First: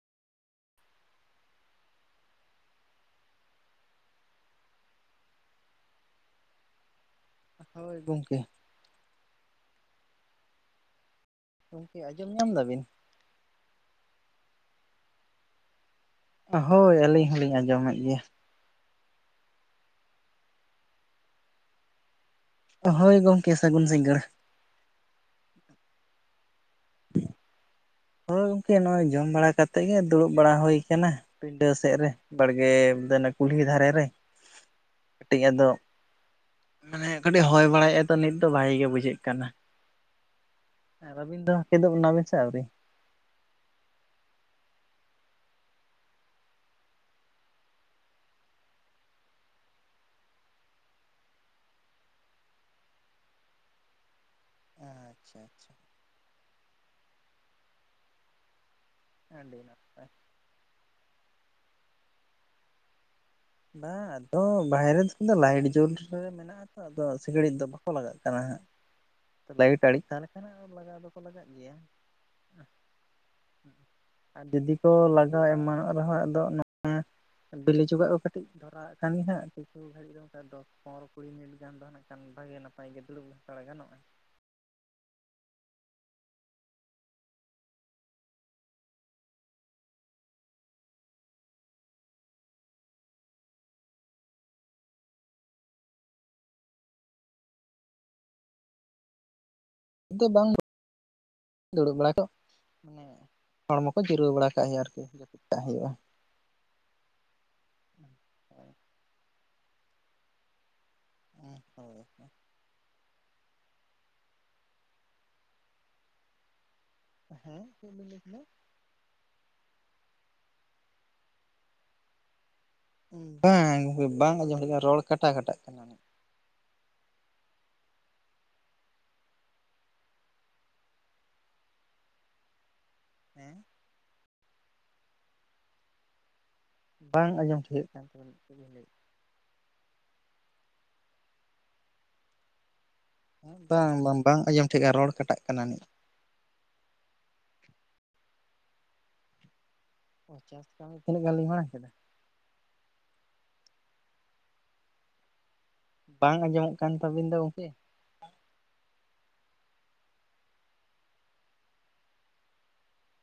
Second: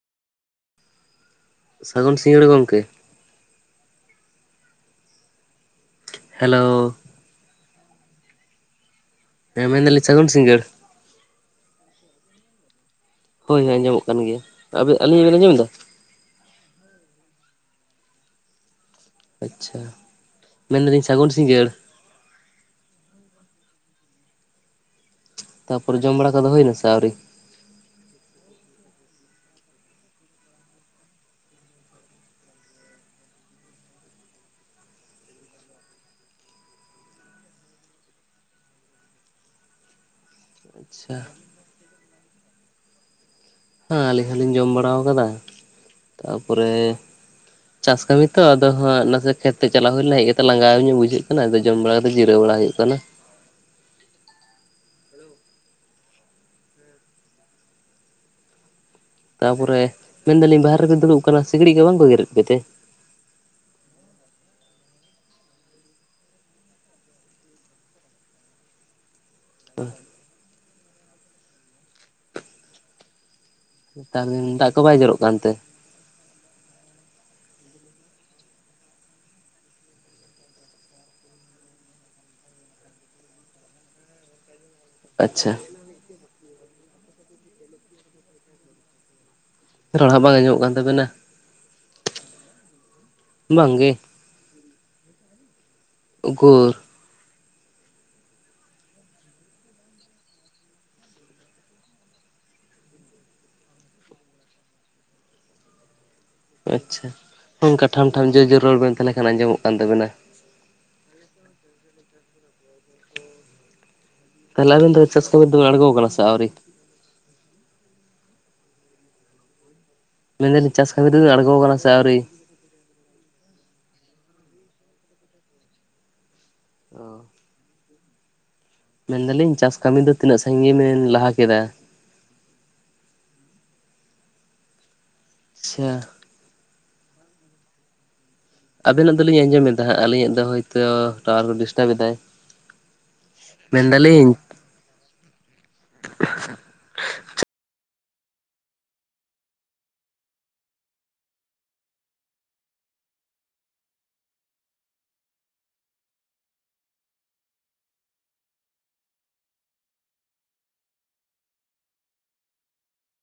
ᱥᱟᱹᱜᱚᱱ ᱥᱤᱝᱜᱟᱹᱲ ᱜᱚᱢᱠᱮ ᱾ ᱦᱮᱞᱳ ᱦᱳᱭ ᱜᱚᱢᱠᱮ ᱾ ᱦᱮᱸ ᱢᱮᱱᱮᱫᱟᱞᱤᱧ ᱥᱟᱹᱜᱩᱱ ᱥᱤᱝᱜᱟᱹᱲ ᱾ ᱜᱚᱢᱠᱮ ᱟᱸᱡᱚᱢ ᱧᱟᱢ ᱫᱟᱵᱤᱱ? ᱦᱚᱭ ᱟᱸᱡᱚᱢᱚᱜ ᱠᱟᱱ ᱜᱮᱭᱟ, ᱟᱵᱮᱱ ᱟᱹᱞᱤᱧᱟᱜ ᱵᱮᱱ ᱟᱸᱡᱚᱢ ᱫᱟ? ᱦᱳᱭ ᱟᱹᱞᱤᱧ ᱦᱚᱸ ᱞᱤᱧ ᱟᱸᱡᱚᱢᱮᱫ ᱜᱮᱭᱟ᱾ ᱟᱪᱷᱟ ᱢᱮᱱ ᱫᱟᱹᱞᱤᱧ ᱥᱟᱹᱜᱩᱱ ᱥᱤᱸᱜᱟᱹᱲ᱾ ᱦᱚᱭ ᱜᱚᱝᱠᱮ ᱥᱟᱹᱜᱩᱱ ᱥᱤᱝᱜᱟᱹᱲ᱾ ᱛᱟ ᱯᱚᱨᱮ ᱡᱚᱢ ᱵᱟᱲᱟ ᱠᱚᱫᱚ ᱦᱚᱭᱱᱟ ᱥᱮ ᱟᱹᱣᱨᱤ? ᱦᱚᱭ ᱜᱚᱝᱠᱮ ᱱᱚᱚᱭ ᱡᱚᱢ ᱵᱟᱲᱟ ᱠᱟᱛᱮᱜ ᱜᱮ ᱫᱩᱲᱩᱵ ᱵᱟᱲᱟ ᱦᱚᱭ ᱠᱟᱱᱟ᱾ ᱯᱤᱸᱰᱟᱹ ᱥᱮᱫ ᱨᱮ ᱵᱟᱲᱜᱮ ᱫᱟᱹᱱ ᱠᱩᱞᱦᱤ ᱫᱷᱟᱨᱮ ᱨᱮ᱾ ᱠᱟᱹᱴᱤᱡ ᱟᱫᱚ, ᱢᱟᱱᱮ ᱠᱟᱹᱴᱤᱡ ᱦᱚᱭ ᱵᱟᱲᱟ ᱭᱮᱜ ᱟᱭ ᱛᱚ ᱱᱤᱛ ᱫᱚ ᱵᱷᱟᱜᱮ ᱜᱮ ᱵᱩᱡᱷᱟᱹᱜ ᱠᱟᱱᱟ᱾ ᱟᱨ ᱟᱪᱪᱷᱟ ᱟᱹᱵᱤᱱ ᱫᱚ ᱠᱤᱫᱚᱜ ᱱᱟ ᱵᱤᱱ ᱥᱮ ᱟᱹᱣᱨᱤ? ᱦᱟᱸ ᱟᱹᱞᱤᱧ ᱦᱚᱸ ᱞᱤᱧ ᱡᱚᱢ ᱵᱟᱲᱟᱣ ᱠᱟᱫᱟ ᱛᱟ ᱯᱚᱨᱮ ᱪᱟᱥ ᱠᱟᱹᱢᱤ ᱛᱚ ᱟᱫᱚ ᱦᱟᱸᱜ ᱱᱟᱥᱮ ᱠᱷᱮᱛ ᱛᱮ ᱪᱟᱞᱟᱣ ᱦᱚᱭ ᱞᱮᱱᱟ ᱤᱭᱟᱹ ᱛᱮ ᱞᱟᱸᱜᱟᱣ ᱧᱚᱜ ᱵᱩᱡᱷᱟᱹᱜ ᱠᱟᱱᱟ᱾ ᱡᱚᱢ ᱵᱟᱲᱟ ᱠᱟᱛᱮᱫ ᱡᱤᱨᱟᱹᱣ ᱵᱟᱲᱟ ᱦᱩᱭᱩᱜ ᱠᱟᱱᱟ᱾ ᱟᱪᱷᱟ ᱟᱪᱷᱟ᱾ ᱛᱟ ᱟᱹᱰᱤ ᱯᱚᱨᱮ ᱱᱟᱯᱟᱭ ᱢᱮᱱ ᱫᱟᱹᱞᱤᱧ ᱵᱟᱦᱨᱮ ᱨᱮᱵᱮᱱ ᱫᱩᱲᱩᱵ ᱠᱟᱱᱟ᱾ ᱥᱤᱠᱬᱤᱡ ᱠᱩ ᱵᱟᱝ ᱠᱚ ᱜᱮᱨᱮᱫ ᱯᱮ ᱛᱮ? ᱵᱟ ᱟᱫᱚ ᱵᱟᱦᱨᱮ ᱫᱚᱢ ᱫᱚ ᱞᱟᱭᱤᱴ ᱡᱚᱞ ᱨᱮ ᱢᱮᱱᱟᱜᱼᱟ᱾ ᱱᱤᱛᱚᱜ ᱫᱚ ᱥᱤᱠᱬᱤᱡ ᱫᱚ ᱵᱟᱠᱚ ᱞᱟᱜᱟᱜ ᱠᱟᱱᱟ ᱦᱟᱸᱜ ᱞᱟᱭᱤᱴ ᱟᱹᱬᱤᱡ ᱠᱟᱜ ᱞᱮᱠᱷᱟᱱ ᱦᱟᱸᱜ ᱞᱟᱜᱟᱣ ᱫᱚᱠᱚ ᱞᱟᱜᱟᱜᱼᱟ᱾ ᱜᱤᱭᱟ ᱱᱮᱛᱟᱨ ᱟᱨ ᱫᱤᱱ ᱫᱟᱜ ᱡᱩᱫᱤ ᱠᱚ ᱵᱟᱭ ᱡᱚᱨᱚᱜ ᱞᱟᱜᱟᱣ ᱠᱟᱱᱛᱮ ᱮᱢᱟᱱᱚᱜ ᱟᱨᱦᱚᱸ ᱦᱟᱸᱜ ᱫᱚ ᱚᱱᱟ ᱵᱤᱞᱤ ᱪᱚᱠᱟᱜ ᱠᱚ ᱠᱟᱹᱴᱤᱡ ᱫᱷᱚᱨᱟᱣᱮᱜ ᱠᱟᱱ ᱜᱮ ᱦᱟᱸᱜ ᱠᱤᱪᱷᱩ ᱜᱷᱟᱹᱲᱤᱡ ᱫᱚᱥ ᱯᱚᱱᱨᱚ ᱠᱩᱲᱤ ᱢᱤᱱᱤᱴ ᱱᱟᱠᱷᱟᱱ ᱵᱷᱟᱜᱮ ᱱᱟᱯᱟᱭ ᱜᱤ ᱫᱩᱲᱩᱵ ᱦᱟᱛᱟᱲ ᱜᱟᱱᱚᱜᱼᱟ᱾ ᱟᱪᱷᱟ᱾ ᱨᱚᱲ ᱵᱟᱝ ᱟᱸᱡᱚᱢᱚᱜ ᱠᱟᱱ ᱛᱟᱵᱮᱱᱟ᱾ ᱵᱟᱝ ᱜᱮ, ᱩᱠᱩᱨ᱾ ᱫᱚ ᱵᱟᱝ, ᱫᱩᱲᱩᱵ ᱵᱟᱲᱟ ᱠᱚᱜ᱾ ᱦᱮᱸ ᱦᱚᱲᱢᱚ ᱠᱚ ᱡᱤᱨᱟᱹᱣ ᱵᱟᱲᱟ ᱠᱟᱜ ᱦᱩᱭᱩᱜ-ᱟ᱾ ᱟᱨᱠᱩ ᱡᱟᱹᱯᱤᱫ ᱠᱟᱜ ᱦᱩᱭᱩᱜᱼᱟ᱾ ᱟᱪᱪᱷᱟ ᱱᱚᱝᱠᱟ ᱴᱷᱟᱱ ᱴᱷᱟ ᱡᱚᱨ ᱡᱚᱨ ᱨᱚᱲ ᱵᱮᱱ ᱛᱟᱦᱞᱮ ᱠᱷᱟᱱ ᱟᱸᱡᱚᱢᱚᱜ ᱠᱟᱱ ᱛᱟᱵᱮᱱᱟ᱾ [unintelligible] ᱛᱟᱦᱚᱞᱮ ᱟᱵᱤᱱ ᱫᱚ ᱪᱟᱥ ᱠᱟᱢᱤ ᱨᱮᱫᱚ ᱵᱤᱱ ᱟᱬᱜᱚ ᱠᱟᱱᱟ ᱥᱮ ᱟᱹᱣᱨᱤ? ᱦᱮᱸ ᱩᱫ ᱞᱮᱠᱷᱟ ᱱᱮ᱾ ᱢᱮᱱ ᱫᱟᱹᱞᱤᱧ ᱪᱟᱥ ᱠᱟᱹᱢᱤ ᱨᱮᱵᱮ ᱟᱬᱜᱚ ᱠᱟᱱᱟ ᱥᱮ ᱟᱹᱣᱨᱤ᱾ ᱵᱟᱝ ᱜᱚᱢᱠᱮ ᱵᱟᱝ ᱟᱸᱡᱚᱢ ᱦᱤᱡᱩᱜ ᱠᱟᱱᱟ ᱨᱚᱲ ᱠᱟᱴᱟ ᱠᱟᱴᱟᱜ ᱠᱟᱱᱟ᱾ ᱚ ᱢᱮᱱ ᱫᱟᱹᱞᱤᱧ ᱪᱟᱥ ᱠᱟᱹᱢᱤ ᱫᱚ ᱛᱤᱱᱟᱹᱜ ᱥᱟᱹᱜᱤᱧ ᱵᱮᱱ ᱞᱟᱦᱟ ᱠᱮᱫᱟ᱾ ᱦᱮᱸ ᱟᱪᱷᱟ ᱵᱟᱝ ᱟᱸᱡᱚᱢ ᱴᱷᱤᱠᱟᱹᱜ ᱠᱟᱱ ᱛᱟᱵᱮᱱᱟ ᱯᱩᱨᱩᱱᱚᱜ᱾ ᱟᱵᱮ ᱱᱟᱜ ᱫᱩᱞᱤᱧ ᱟᱸᱡᱚᱢᱮᱫᱟ ᱦᱟᱸᱜ ᱟᱹᱞᱤᱧᱟᱜ ᱫᱚ ᱦᱚᱭᱛᱚ ᱴᱟᱣᱚᱨ ᱰᱤᱥᱴᱟᱵ ᱮᱫᱟᱭ᱾ ᱦᱩᱸ ᱵᱟᱝ ᱵᱟᱢ ᱢᱮᱱᱫᱟᱞᱤᱧ ᱵᱟᱝ ᱟᱸᱡᱚᱢ ᱴᱷᱤᱠᱟ ᱨᱚᱲ ᱠᱟᱴᱟᱜ ᱠᱟᱱᱟ ᱢᱤᱫ᱾ [inaudible] ᱳ ᱪᱟᱥ ᱛᱟᱦᱞᱮ ᱛᱤᱱᱟᱹᱜ ᱜᱟᱱ ᱵᱮᱱ ᱢᱟᱬᱟᱝ ᱠᱮᱫᱟ᱾ ᱵᱟᱝ ᱟᱸᱡᱚᱢᱚᱜ ᱠᱟᱱ ᱛᱟᱵᱤᱱ ᱫᱚ ᱜᱚᱝᱠᱮ᱾